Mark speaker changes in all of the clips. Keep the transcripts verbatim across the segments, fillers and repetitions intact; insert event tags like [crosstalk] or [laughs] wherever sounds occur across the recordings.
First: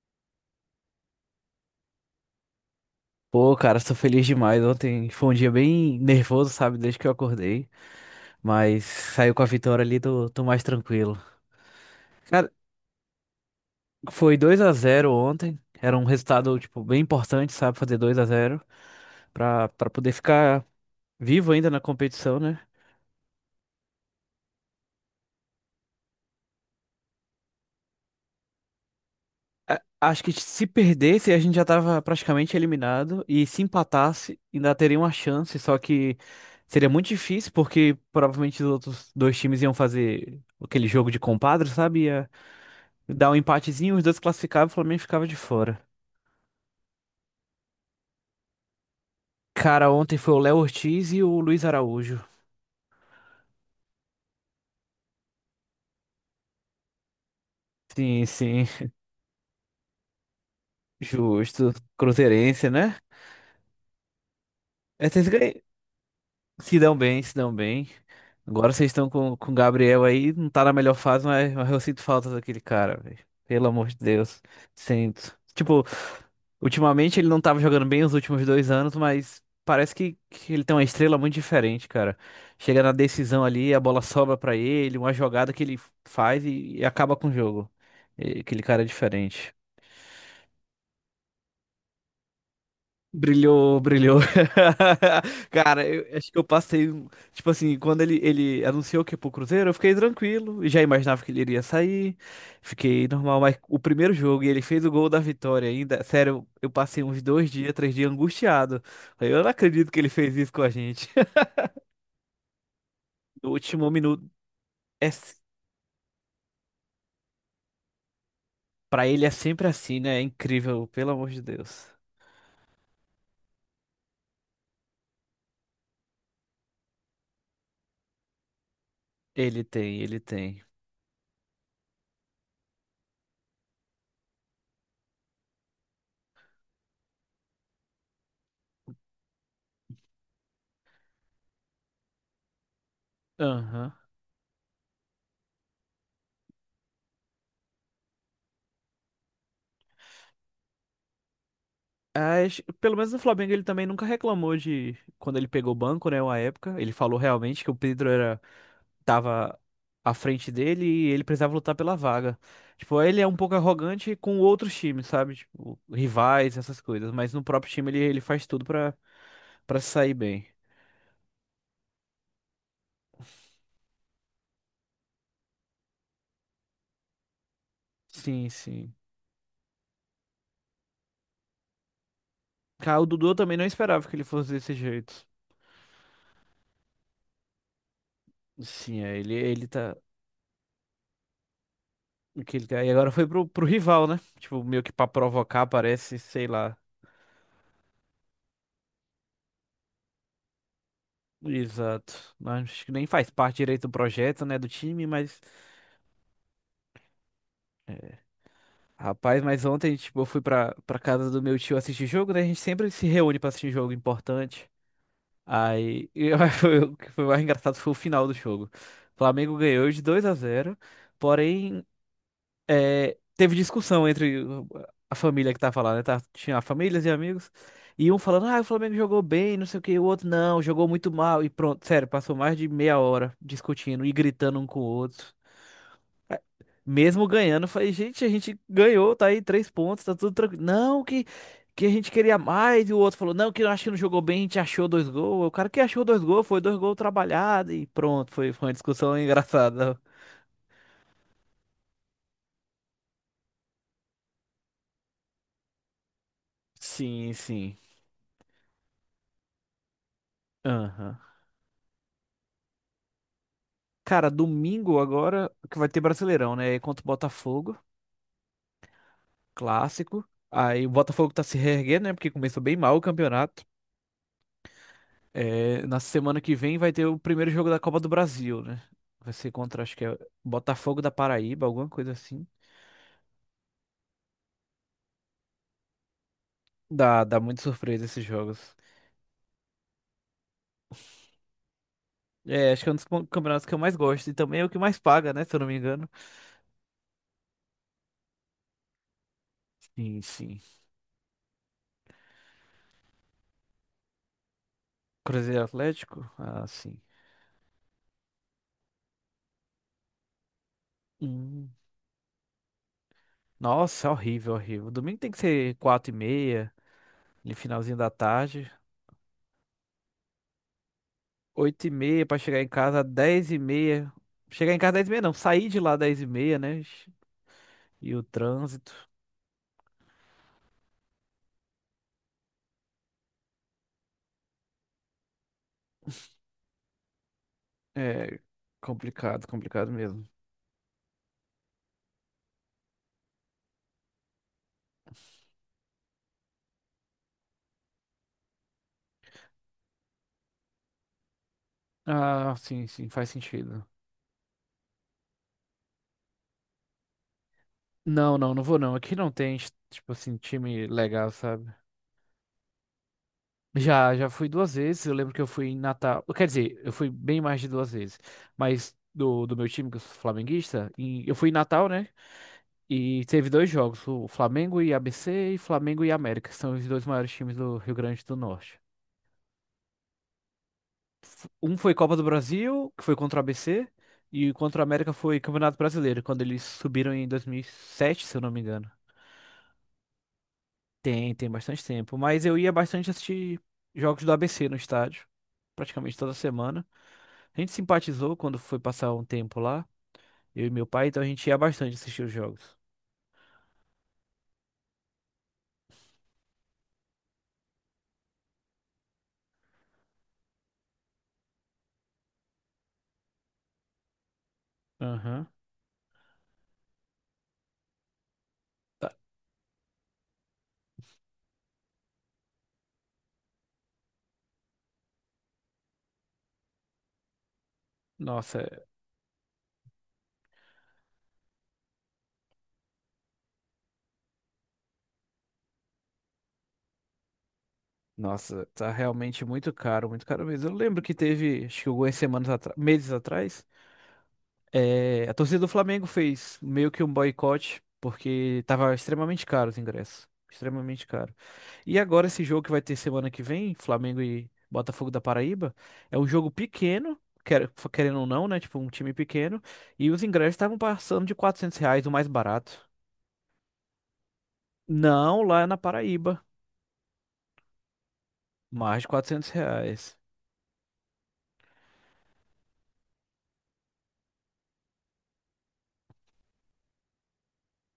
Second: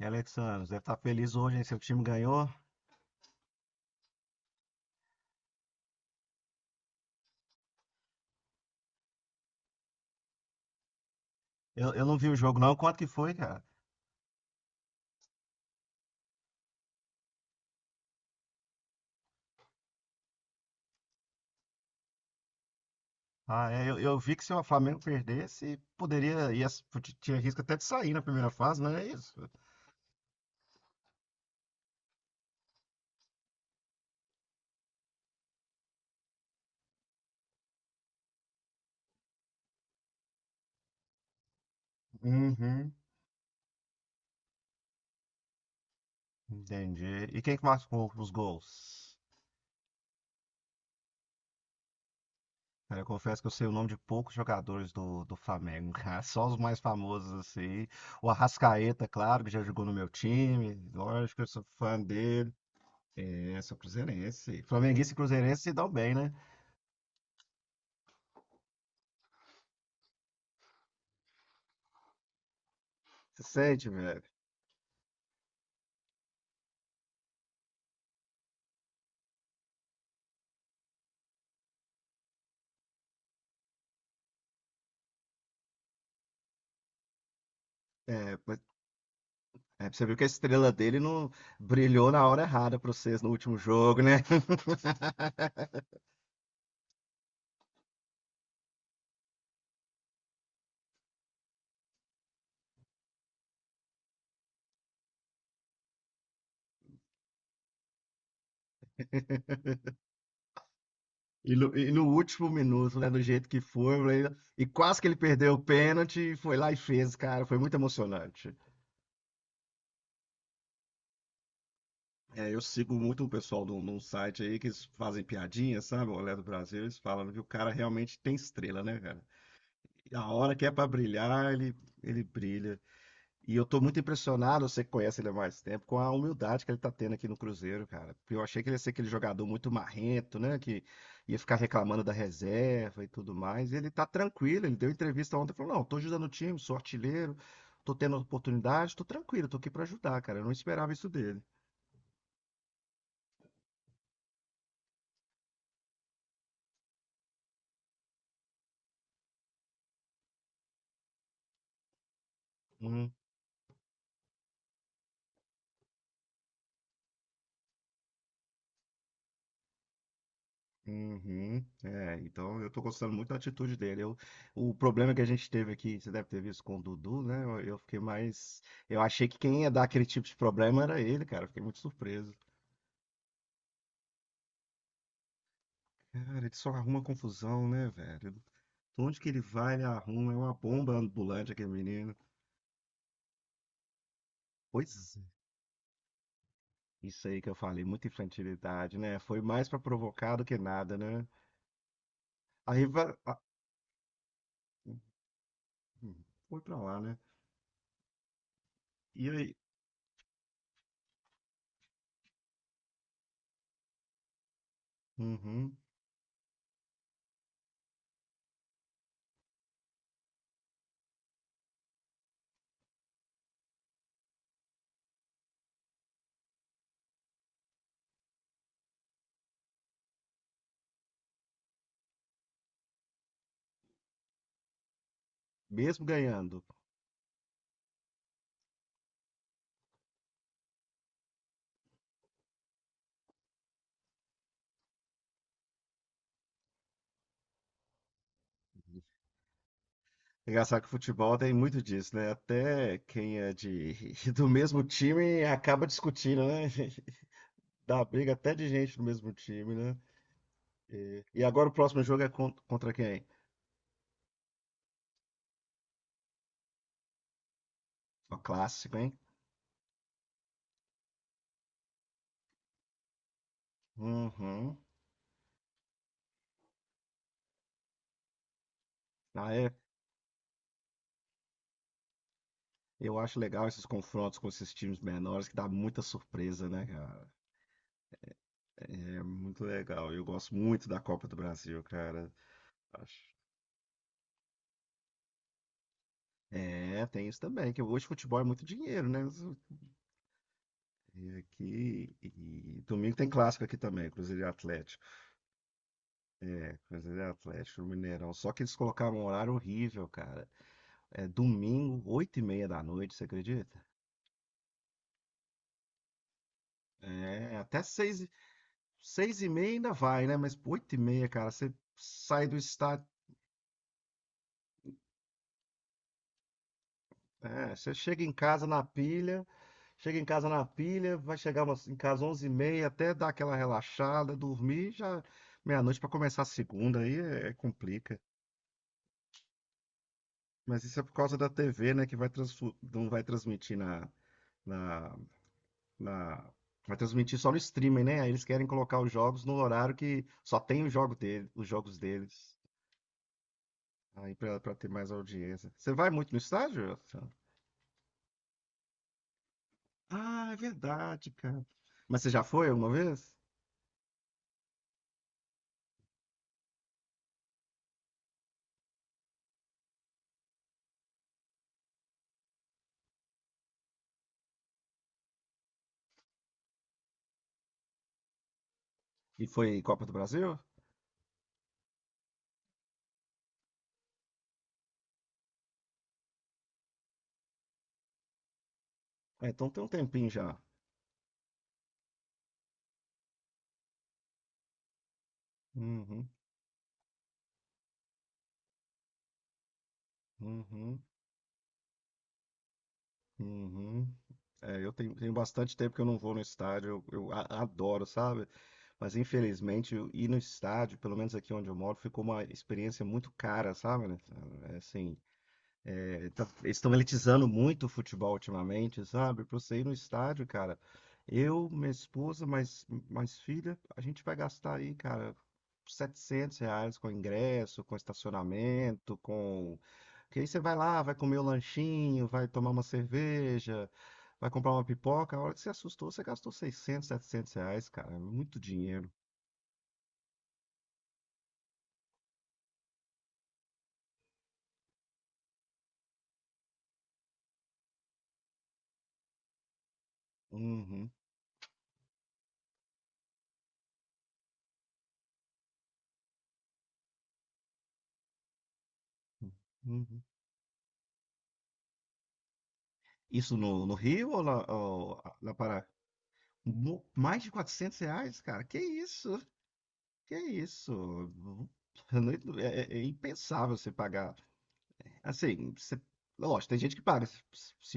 Speaker 1: E Alexandre, deve estar feliz hoje, hein? Seu time ganhou.
Speaker 2: Pô, cara, sou feliz demais. Ontem foi um dia bem nervoso, sabe? Desde que eu acordei. Mas saiu com a vitória ali, tô, tô mais tranquilo.
Speaker 1: Eu, eu não vi o
Speaker 2: Cara,
Speaker 1: jogo, não. Quanto que foi, cara?
Speaker 2: foi dois a zero ontem. Era um resultado, tipo, bem importante, sabe? Fazer dois a zero pra, pra poder ficar vivo ainda na competição, né?
Speaker 1: Ah, é, eu, eu vi que se o Flamengo perdesse, poderia. Ia, tinha risco até de sair na primeira fase, não é isso?
Speaker 2: A- Acho que se perdesse, a gente já tava praticamente eliminado. E se empatasse, ainda teria uma chance. Só que seria muito difícil, porque provavelmente os outros dois times iam fazer aquele jogo de compadre, sabe?
Speaker 1: Uhum.
Speaker 2: Dá um empatezinho, os dois classificavam, o Flamengo ficava de fora.
Speaker 1: Entendi. E quem que marcou os gols?
Speaker 2: Cara, ontem foi o Léo Ortiz e o Luiz Araújo.
Speaker 1: Cara, eu confesso que eu sei o nome de poucos jogadores do, do Flamengo, [laughs] cara. Só os mais famosos, assim.
Speaker 2: Sim,
Speaker 1: O
Speaker 2: sim,
Speaker 1: Arrascaeta, claro, que já jogou no meu time. Lógico, que eu sou
Speaker 2: justo.
Speaker 1: fã dele.
Speaker 2: Cruzeirense, né?
Speaker 1: É, sou cruzeirense. Flamenguista e
Speaker 2: Esses ganham.
Speaker 1: cruzeirense se dão bem, né?
Speaker 2: Se dão bem, se dão bem. Agora vocês estão com, com o Gabriel aí, não tá na melhor fase, mas, mas eu sinto falta daquele cara, velho.
Speaker 1: Se
Speaker 2: Pelo amor
Speaker 1: sente,
Speaker 2: de
Speaker 1: velho.
Speaker 2: Deus. Sinto. Tipo, ultimamente ele não tava jogando bem os últimos dois anos, mas parece que, que ele tem uma estrela muito diferente, cara. Chega na decisão ali, a bola sobra pra ele, uma jogada que ele faz e, e acaba com o jogo.
Speaker 1: É,
Speaker 2: E
Speaker 1: mas-
Speaker 2: aquele cara é diferente.
Speaker 1: é, você viu que a estrela dele não brilhou na hora errada para vocês no último
Speaker 2: Brilhou,
Speaker 1: jogo, né?
Speaker 2: brilhou. [laughs] Cara,
Speaker 1: [laughs]
Speaker 2: eu acho que eu passei. um- Tipo assim, quando ele, ele anunciou que ia pro Cruzeiro, eu fiquei tranquilo, e já imaginava que ele iria sair. Fiquei normal, mas o primeiro jogo e ele fez o gol da vitória ainda. Sério, eu passei uns dois dias, três dias angustiado. Falei, eu não acredito que ele fez isso com a gente. [laughs]
Speaker 1: E no, e no último minuto, né? Do jeito
Speaker 2: No
Speaker 1: que
Speaker 2: último
Speaker 1: foi,
Speaker 2: minuto.
Speaker 1: né, e quase
Speaker 2: É,
Speaker 1: que ele
Speaker 2: s-
Speaker 1: perdeu o pênalti, e foi lá e fez, cara. Foi muito emocionante.
Speaker 2: pra ele é sempre assim, né? É incrível, pelo amor de Deus.
Speaker 1: É, eu sigo muito um pessoal num, num site aí que eles fazem piadinha, sabe? O Olé do Brasil, eles falam que o cara realmente tem estrela, né, cara?
Speaker 2: Ele tem,
Speaker 1: E
Speaker 2: ele
Speaker 1: a hora
Speaker 2: tem.
Speaker 1: que é pra brilhar, ele, ele brilha. E eu tô muito impressionado, você que conhece ele há mais tempo, com a humildade que ele tá tendo aqui no Cruzeiro, cara. Porque eu achei que ele ia ser aquele jogador muito marrento, né? Que ia ficar reclamando da reserva e tudo mais. E ele
Speaker 2: Aham.
Speaker 1: tá tranquilo, ele deu entrevista ontem, falou, não, tô ajudando o time, sou artilheiro, tô tendo oportunidade, tô tranquilo, tô aqui pra ajudar, cara. Eu não esperava isso dele.
Speaker 2: As- pelo menos no Flamengo ele também nunca reclamou de quando ele pegou o banco, né, uma época. Ele falou realmente que o Pedro era tava à frente dele e ele precisava lutar pela vaga. Tipo,
Speaker 1: Hum.
Speaker 2: ele é um pouco arrogante com outros times, sabe? Tipo, rivais, essas coisas, mas no próprio time ele, ele faz tudo pra para sair bem.
Speaker 1: Uhum. É, então eu tô gostando muito da atitude dele. Eu, o problema que a gente teve aqui, você deve ter visto com o Dudu, né? Eu, eu fiquei
Speaker 2: Sim,
Speaker 1: mais.
Speaker 2: sim.
Speaker 1: Eu achei que quem ia dar aquele tipo de problema era ele, cara. Eu Fiquei muito surpreso.
Speaker 2: Cara, o Dudu eu também não esperava que ele fosse desse jeito.
Speaker 1: Cara, ele só arruma confusão, né, velho?
Speaker 2: Sim, é,
Speaker 1: Onde que
Speaker 2: ele
Speaker 1: ele
Speaker 2: ele
Speaker 1: vai, ele
Speaker 2: tá
Speaker 1: arruma. É uma bomba ambulante aquele menino.
Speaker 2: que ele tá- e agora foi pro, pro rival, né? Tipo, meio que pra
Speaker 1: Pois é.
Speaker 2: provocar, parece, sei lá.
Speaker 1: Isso aí que eu falei, muita infantilidade, né? Foi mais pra provocar do que nada, né?
Speaker 2: Exato. Acho
Speaker 1: Aí
Speaker 2: que nem
Speaker 1: vai.
Speaker 2: faz
Speaker 1: ah,
Speaker 2: parte direito do projeto, né, do time, mas.
Speaker 1: foi pra lá, né?
Speaker 2: é,
Speaker 1: E
Speaker 2: Rapaz,
Speaker 1: aí?
Speaker 2: mas ontem, tipo, eu fui pra, pra casa do meu tio assistir jogo, né? A gente sempre se reúne pra assistir jogo importante.
Speaker 1: Uhum.
Speaker 2: Aí, [laughs] eu, foi o que foi mais engraçado foi o final do jogo. O Flamengo ganhou de dois a zero porém, é, teve discussão entre o- a família que tava lá, né? Tá, tinha famílias e amigos. E um falando, ah, o Flamengo jogou bem, não sei o que, o outro não, jogou muito mal. E pronto, sério, passou mais de meia hora discutindo e gritando um com o outro.
Speaker 1: Mesmo ganhando.
Speaker 2: Mesmo ganhando, eu falei, gente, a gente ganhou, tá aí três pontos, tá tudo tranquilo. Não, que, que a gente queria mais. E o outro falou, não, que eu acho que não jogou bem, a gente achou dois gols. O cara que achou dois gols, foi dois gols trabalhados e pronto, foi, foi uma discussão [laughs] engraçada.
Speaker 1: É Engraçado que o futebol tem muito disso, né? Até quem é de [laughs] do mesmo time acaba discutindo, né? [laughs]
Speaker 2: Sim, sim.
Speaker 1: Dá briga até de gente do mesmo time, né?
Speaker 2: Aham.
Speaker 1: E, e agora o próximo jogo é con- contra quem?
Speaker 2: Cara, domingo agora que vai ter Brasileirão, né? Aí contra o Botafogo,
Speaker 1: O clássico, hein?
Speaker 2: clássico. Aí o Botafogo tá se reerguendo, né? Porque começou bem mal o campeonato.
Speaker 1: Uhum.
Speaker 2: É, na semana que vem vai ter o primeiro jogo da Copa do Brasil, né? Vai ser
Speaker 1: Ah, é.
Speaker 2: contra, acho que é Botafogo da Paraíba, alguma coisa assim.
Speaker 1: Eu acho legal esses confrontos com esses times menores, que dá muita surpresa, né,
Speaker 2: Dá,
Speaker 1: cara?
Speaker 2: dá muita surpresa esses jogos.
Speaker 1: É muito legal. Eu gosto muito da Copa do Brasil, cara.
Speaker 2: É, acho que é um dos com-
Speaker 1: Acho-
Speaker 2: campeonatos que eu mais gosto e também é o que mais paga, né? Se eu não me engano.
Speaker 1: É, tem isso também, que hoje futebol é muito dinheiro, né?
Speaker 2: Sim, sim.
Speaker 1: E aqui, e domingo tem clássico aqui também, Cruzeiro e Atlético.
Speaker 2: Cruzeiro e Atlético? Ah,
Speaker 1: É,
Speaker 2: sim.
Speaker 1: Cruzeiro e Atlético, no Mineirão. Só que eles colocaram um horário horrível, cara. É
Speaker 2: Hum.
Speaker 1: domingo, oito e meia da noite, você acredita?
Speaker 2: Nossa, horrível, horrível. Domingo tem que ser quatro e meia, no
Speaker 1: É, até
Speaker 2: finalzinho da
Speaker 1: seis,
Speaker 2: tarde.
Speaker 1: seis e meia ainda vai, né? Mas oito e meia, cara, você
Speaker 2: Oito e meia pra
Speaker 1: sai do
Speaker 2: chegar em casa,
Speaker 1: estádio.
Speaker 2: dez e meia. Chegar em casa dez e meia não, sair de lá dez e meia, né?
Speaker 1: É, você
Speaker 2: E
Speaker 1: chega
Speaker 2: o
Speaker 1: em casa na
Speaker 2: trânsito.
Speaker 1: pilha, chega em casa na pilha, vai chegar umas- em casa onze e meia, até dar aquela relaxada, dormir, já meia-noite pra começar a segunda, aí é, é complica.
Speaker 2: É complicado, complicado mesmo.
Speaker 1: Mas isso é por causa da T V, né? Que vai transfu- não vai transmitir na, na, na- Vai transmitir só no streaming, né? Aí eles querem colocar os jogos no horário que só tem o jogo dele, os jogos
Speaker 2: Ah,
Speaker 1: deles.
Speaker 2: sim, sim, faz sentido.
Speaker 1: Aí pra, pra ter mais audiência. Você vai muito no estádio, Rafa?
Speaker 2: Não, não, não vou não. Aqui não tem, tipo assim,
Speaker 1: Ah, é
Speaker 2: time
Speaker 1: verdade,
Speaker 2: legal,
Speaker 1: cara.
Speaker 2: sabe?
Speaker 1: Mas você já foi alguma vez?
Speaker 2: Já, já fui duas vezes. Eu lembro que eu fui em Natal. Quer dizer, eu fui bem mais de duas vezes. Mas do, do meu time, que eu sou flamenguista, em- eu fui em Natal, né? E teve dois jogos, o Flamengo e A B C e Flamengo e América, que são os dois maiores times do Rio Grande do Norte.
Speaker 1: E foi Copa do Brasil?
Speaker 2: f- Um foi Copa do Brasil, que foi contra o A B C, e contra o América foi Campeonato Brasileiro, quando eles subiram em dois mil e sete, se eu não me engano.
Speaker 1: É, então tem um tempinho já.
Speaker 2: Tem, tem bastante tempo. Mas eu ia bastante assistir jogos do A B C no estádio, praticamente
Speaker 1: Uhum,
Speaker 2: toda semana. A gente simpatizou quando foi passar um tempo lá, eu e meu
Speaker 1: uhum,
Speaker 2: pai, então a gente ia bastante assistir os jogos.
Speaker 1: uhum. É, eu tenho, tenho bastante tempo que eu não vou no estádio. Eu, eu a- adoro, sabe? Mas infelizmente eu ir no estádio, pelo menos aqui onde eu moro, ficou uma experiência muito cara, sabe, né? É é assim,
Speaker 2: Aham.
Speaker 1: é, tá- eles estão elitizando muito o futebol ultimamente,
Speaker 2: Tá-
Speaker 1: sabe? Pra você ir no estádio, cara, eu, minha esposa, mais, mais filha, a gente vai gastar aí, cara, setecentos reais com ingresso, com
Speaker 2: Nossa, é-
Speaker 1: estacionamento, com. Porque aí você vai lá, vai comer o lanchinho, vai tomar uma cerveja, vai comprar uma pipoca. A hora que você assustou, você gastou seiscentos, setecentos reais, cara. É muito
Speaker 2: nossa, tá
Speaker 1: dinheiro.
Speaker 2: realmente muito caro, muito caro mesmo. Eu lembro que teve, acho que algumas semanas atrás, meses atrás, é, a torcida do Flamengo fez meio que um boicote, porque tava extremamente caro os ingressos. Extremamente
Speaker 1: Uhum,
Speaker 2: caro. E agora esse jogo que vai ter semana que vem, Flamengo e Botafogo da Paraíba, é um jogo pequeno, quer- querendo ou não, né? Tipo, um time pequeno. E
Speaker 1: uhum.
Speaker 2: os ingressos estavam passando de quatrocentos reais, o mais barato.
Speaker 1: Isso no, no Rio ou na, ou
Speaker 2: Não,
Speaker 1: na
Speaker 2: lá na
Speaker 1: Pará?
Speaker 2: Paraíba,
Speaker 1: Mo- Mais de quatrocentos reais, cara? Que
Speaker 2: mais de
Speaker 1: isso?
Speaker 2: quatrocentos reais.
Speaker 1: Que isso? Uhum. Eu não- É, é- é impensável você pagar. Assim, você, lógico, tem gente que paga se,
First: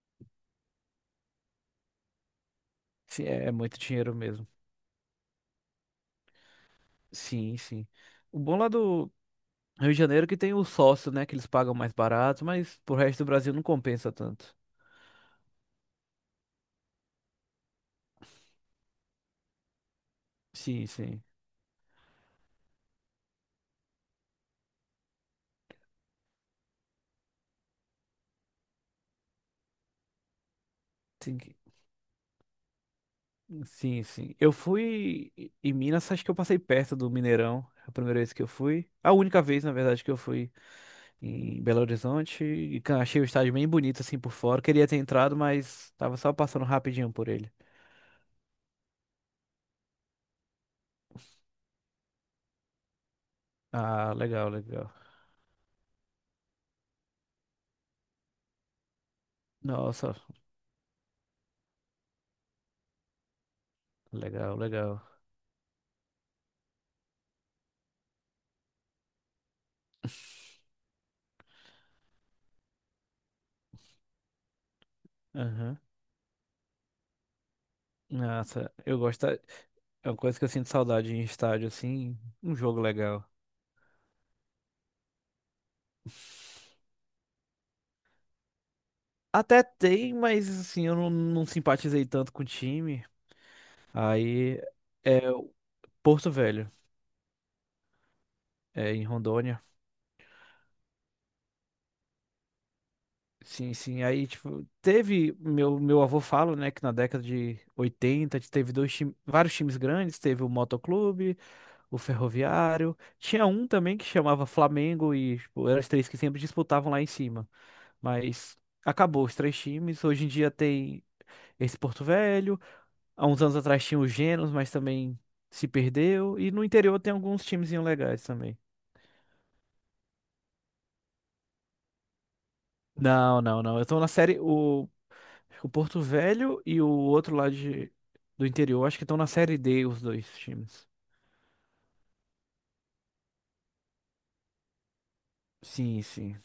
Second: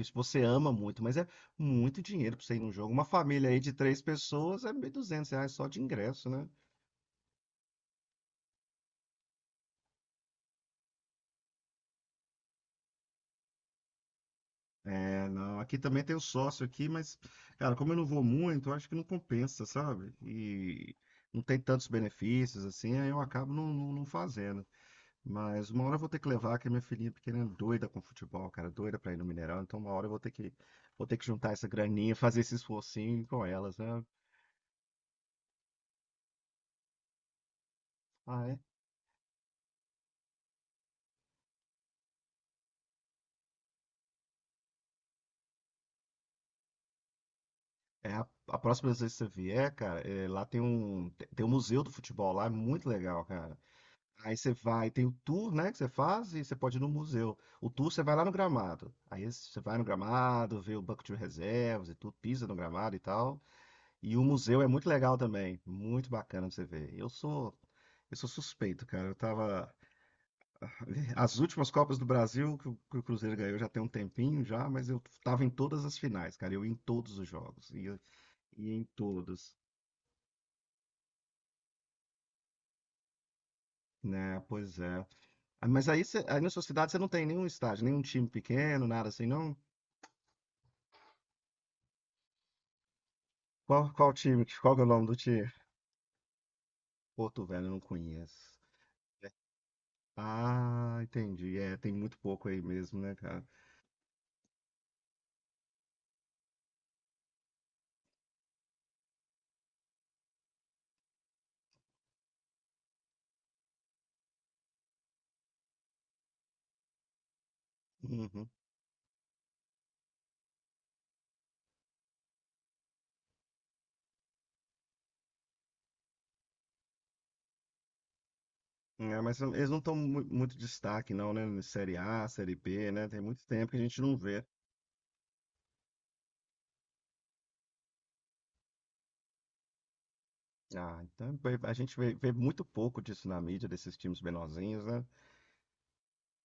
Speaker 1: se você ama muito, mas é muito dinheiro pra você ir num jogo. Uma
Speaker 2: Sim, é,
Speaker 1: família
Speaker 2: é
Speaker 1: aí de
Speaker 2: muito
Speaker 1: três
Speaker 2: dinheiro mesmo.
Speaker 1: pessoas é mil e duzentos reais só de ingresso, né?
Speaker 2: Sim, sim. O bom lá do Rio de Janeiro que tem o sócio, né? Que eles pagam mais barato, mas pro resto do Brasil não compensa tanto.
Speaker 1: É, não, aqui também tem o sócio aqui, mas, cara, como eu não vou muito, eu acho que não compensa, sabe?
Speaker 2: Sim,
Speaker 1: E
Speaker 2: sim.
Speaker 1: não tem tantos benefícios, assim, aí eu acabo não, não, não fazendo. Mas uma hora eu vou ter que levar, que minha filhinha pequena é doida com futebol, cara, doida pra ir no Mineirão, então uma hora eu vou ter que, vou ter que
Speaker 2: Tem
Speaker 1: juntar
Speaker 2: que-
Speaker 1: essa graninha, [laughs] fazer esse esforcinho com elas,
Speaker 2: Sim,
Speaker 1: né?
Speaker 2: sim. Eu fui em em Minas, acho que eu passei perto do Mineirão. A primeira vez que eu
Speaker 1: Ah, é?
Speaker 2: fui. A única vez, na verdade, que eu fui em Belo Horizonte. E ca- achei o estádio bem bonito, assim, por fora. Queria ter entrado, mas tava só passando rapidinho por ele.
Speaker 1: É, a, a próxima vez que você vier, cara, é, lá tem um, tem tem um museu do futebol lá, é muito legal, cara.
Speaker 2: Ah,
Speaker 1: Aí
Speaker 2: legal,
Speaker 1: você vai,
Speaker 2: legal.
Speaker 1: tem o tour, né, que você faz e você pode ir no museu. O tour você vai lá no gramado. Aí você vai no
Speaker 2: Nossa,
Speaker 1: gramado, vê o banco de reservas e tudo, pisa no gramado e tal. E o
Speaker 2: legal,
Speaker 1: museu é muito
Speaker 2: legal.
Speaker 1: legal também, muito bacana pra você ver. Eu sou, eu sou suspeito, cara. Eu tava [laughs] as últimas Copas do Brasil que o, que o Cruzeiro ganhou já tem um tempinho já, mas eu tava em
Speaker 2: Aham.
Speaker 1: todas as finais, cara. Eu ia em todos os jogos, ia,
Speaker 2: Nossa,
Speaker 1: ia em
Speaker 2: eu gosto. da-
Speaker 1: todos.
Speaker 2: É uma coisa que eu sinto saudade em estádio, assim. Um jogo legal.
Speaker 1: Né, pois é. Ah, mas aí, você- aí na sua cidade você não tem nenhum estádio, nenhum time pequeno, nada assim, não?
Speaker 2: Até tem, mas assim, eu não, não simpatizei tanto com o time.
Speaker 1: Qual, qual time?
Speaker 2: Aí
Speaker 1: Qual que é o nome do
Speaker 2: é
Speaker 1: time?
Speaker 2: o Porto Velho,
Speaker 1: Porto Velho, eu não conheço.
Speaker 2: é em Rondônia.
Speaker 1: Ah, entendi. É, tem muito pouco aí mesmo, né, cara?
Speaker 2: Sim, sim. Aí, tipo, teve. Meu, meu avô fala, né, que na década de oitenta teve dois time, vários times grandes. Teve o Motoclube, o Ferroviário. Tinha um também que chamava Flamengo e, tipo, eram os três que sempre disputavam lá em cima.
Speaker 1: Uhum.
Speaker 2: Mas acabou os três times. Hoje em dia tem esse Porto Velho. Há uns anos atrás tinha o Genos, mas também se perdeu. E no interior tem alguns timezinhos legais também.
Speaker 1: É, mas eles não estão muito destaque, não, né? Série A, Série B, né? Tem
Speaker 2: Não,
Speaker 1: muito
Speaker 2: não,
Speaker 1: tempo que
Speaker 2: não.
Speaker 1: a
Speaker 2: Eu tô
Speaker 1: gente
Speaker 2: na
Speaker 1: não
Speaker 2: série.
Speaker 1: vê.
Speaker 2: O, o Porto Velho e o outro lá de, do interior, acho que estão na série D, os dois times.
Speaker 1: Ah, então vê- a gente vê, vê muito pouco disso na mídia, desses times menorzinhos, né?
Speaker 2: Sim, sim.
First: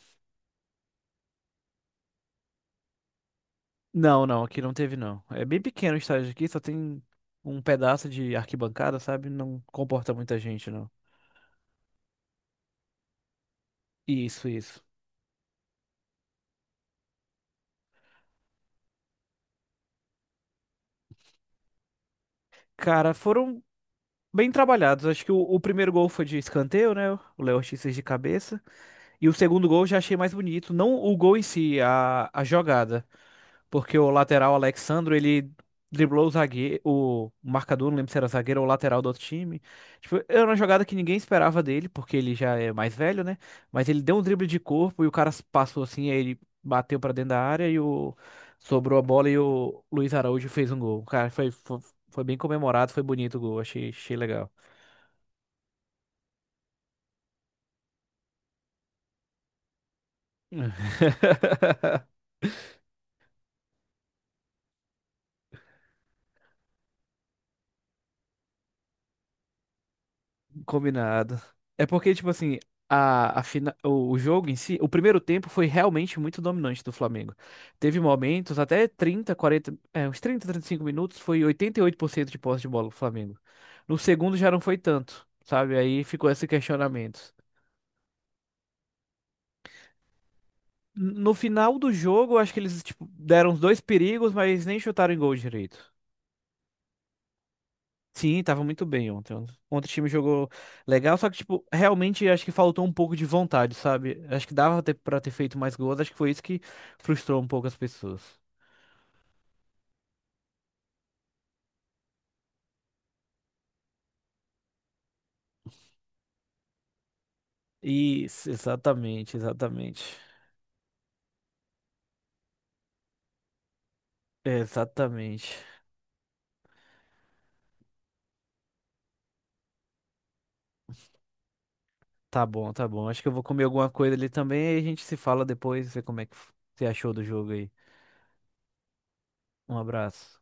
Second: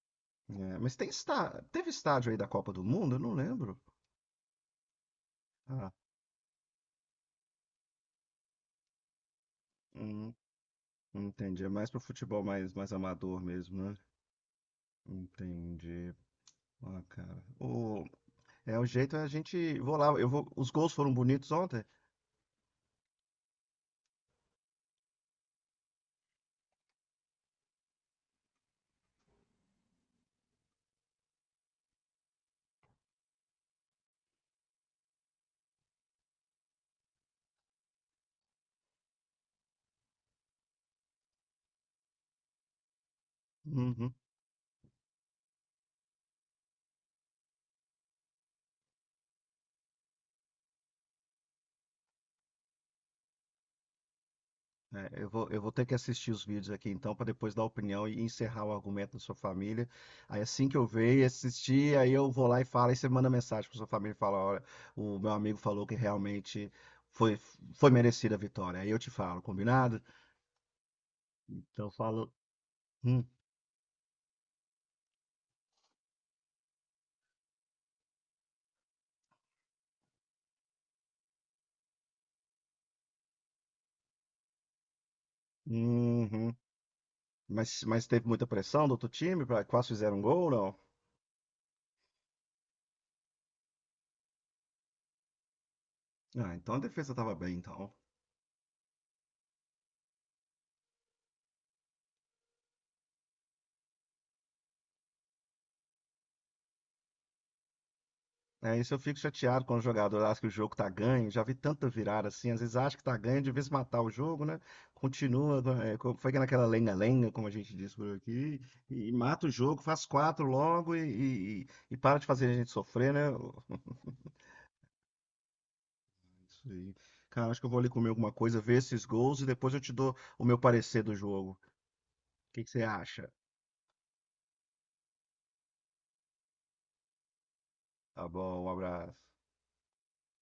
Speaker 1: É, mas tem está, teve estádio aí da Copa do Mundo? Eu não lembro.
Speaker 2: Não, não, aqui não teve, não. É bem
Speaker 1: Ah,
Speaker 2: pequeno o estádio aqui, só tem um pedaço de arquibancada, sabe? Não comporta
Speaker 1: hum,
Speaker 2: muita gente, não.
Speaker 1: entendi. É mais pro futebol mais, mais, amador mesmo, né?
Speaker 2: Isso, isso.
Speaker 1: Entendi. Ah, cara. É, o jeito é a gente. Vou lá, eu vou. Os gols foram bonitos ontem?
Speaker 2: Cara, foram bem trabalhados. Acho que o, o primeiro gol foi de escanteio, né? O Léo Ortiz fez de cabeça. E o segundo gol eu já achei mais bonito. Não o gol em si, a, a jogada. Porque o lateral Alexandro, ele driblou o zagueiro, o marcador, não lembro se era zagueiro ou lateral do outro time. Tipo, era uma jogada que ninguém esperava dele, porque ele já é mais velho, né? Mas ele
Speaker 1: Uhum.
Speaker 2: deu um drible de corpo e o cara passou assim, aí ele bateu pra dentro da área e o sobrou a bola e o Luiz Araújo fez um gol. Cara, foi, foi, foi bem comemorado, foi bonito o gol, achei, achei legal.
Speaker 1: É, eu vou, eu vou ter que assistir os vídeos aqui então, para depois dar opinião e encerrar o argumento da sua família. Aí assim que eu ver e assistir, aí
Speaker 2: [laughs]
Speaker 1: eu vou lá e falo, aí você manda mensagem para sua família e fala: olha, o meu amigo falou que realmente foi, foi merecida a vitória. Aí eu te falo, combinado?
Speaker 2: Combinado.
Speaker 1: Então
Speaker 2: É
Speaker 1: eu
Speaker 2: porque, tipo
Speaker 1: falo.
Speaker 2: assim,
Speaker 1: Hum,
Speaker 2: a, a fina- o, o jogo em si, o primeiro tempo foi realmente muito dominante do Flamengo. Teve momentos, até trinta, quarenta, é, uns trinta, trinta e cinco minutos, foi oitenta e oito por cento de posse de bola do Flamengo. No segundo já não foi tanto, sabe? Aí ficou esse
Speaker 1: uhum.
Speaker 2: questionamento.
Speaker 1: Mas, mas teve muita pressão do outro time? pra- Quase fizeram gol, não?
Speaker 2: No final do jogo, eu acho que eles, tipo, deram os dois perigos, mas nem chutaram em gol direito.
Speaker 1: Ah, então a defesa estava bem, então.
Speaker 2: Sim, tava muito bem ontem. Ontem o time jogou legal, só que, tipo, realmente acho que faltou um pouco de vontade, sabe? Acho que dava ter, pra ter feito mais gols, acho que foi isso que frustrou um pouco as pessoas.
Speaker 1: É, isso eu fico chateado quando o jogador acha que o jogo tá ganho. Já vi tanta virada assim, às vezes acha que tá ganho, de vez matar o jogo, né? Continua, é, co- foi naquela lenga-lenga, como a gente diz por
Speaker 2: Isso,
Speaker 1: aqui, e
Speaker 2: exatamente,
Speaker 1: mata o jogo,
Speaker 2: exatamente.
Speaker 1: faz quatro logo e, e- e para de fazer a gente sofrer, né?
Speaker 2: Exatamente.
Speaker 1: Isso aí. Cara, acho que eu vou ali comer alguma coisa, ver esses gols e depois eu te dou o meu parecer do jogo. O
Speaker 2: Tá
Speaker 1: que que
Speaker 2: bom,
Speaker 1: você
Speaker 2: tá bom. Acho que
Speaker 1: acha?
Speaker 2: eu vou comer alguma coisa ali também e a gente se fala depois, ver como é que você achou do jogo aí.
Speaker 1: Tá bom, um abraço.
Speaker 2: Um abraço.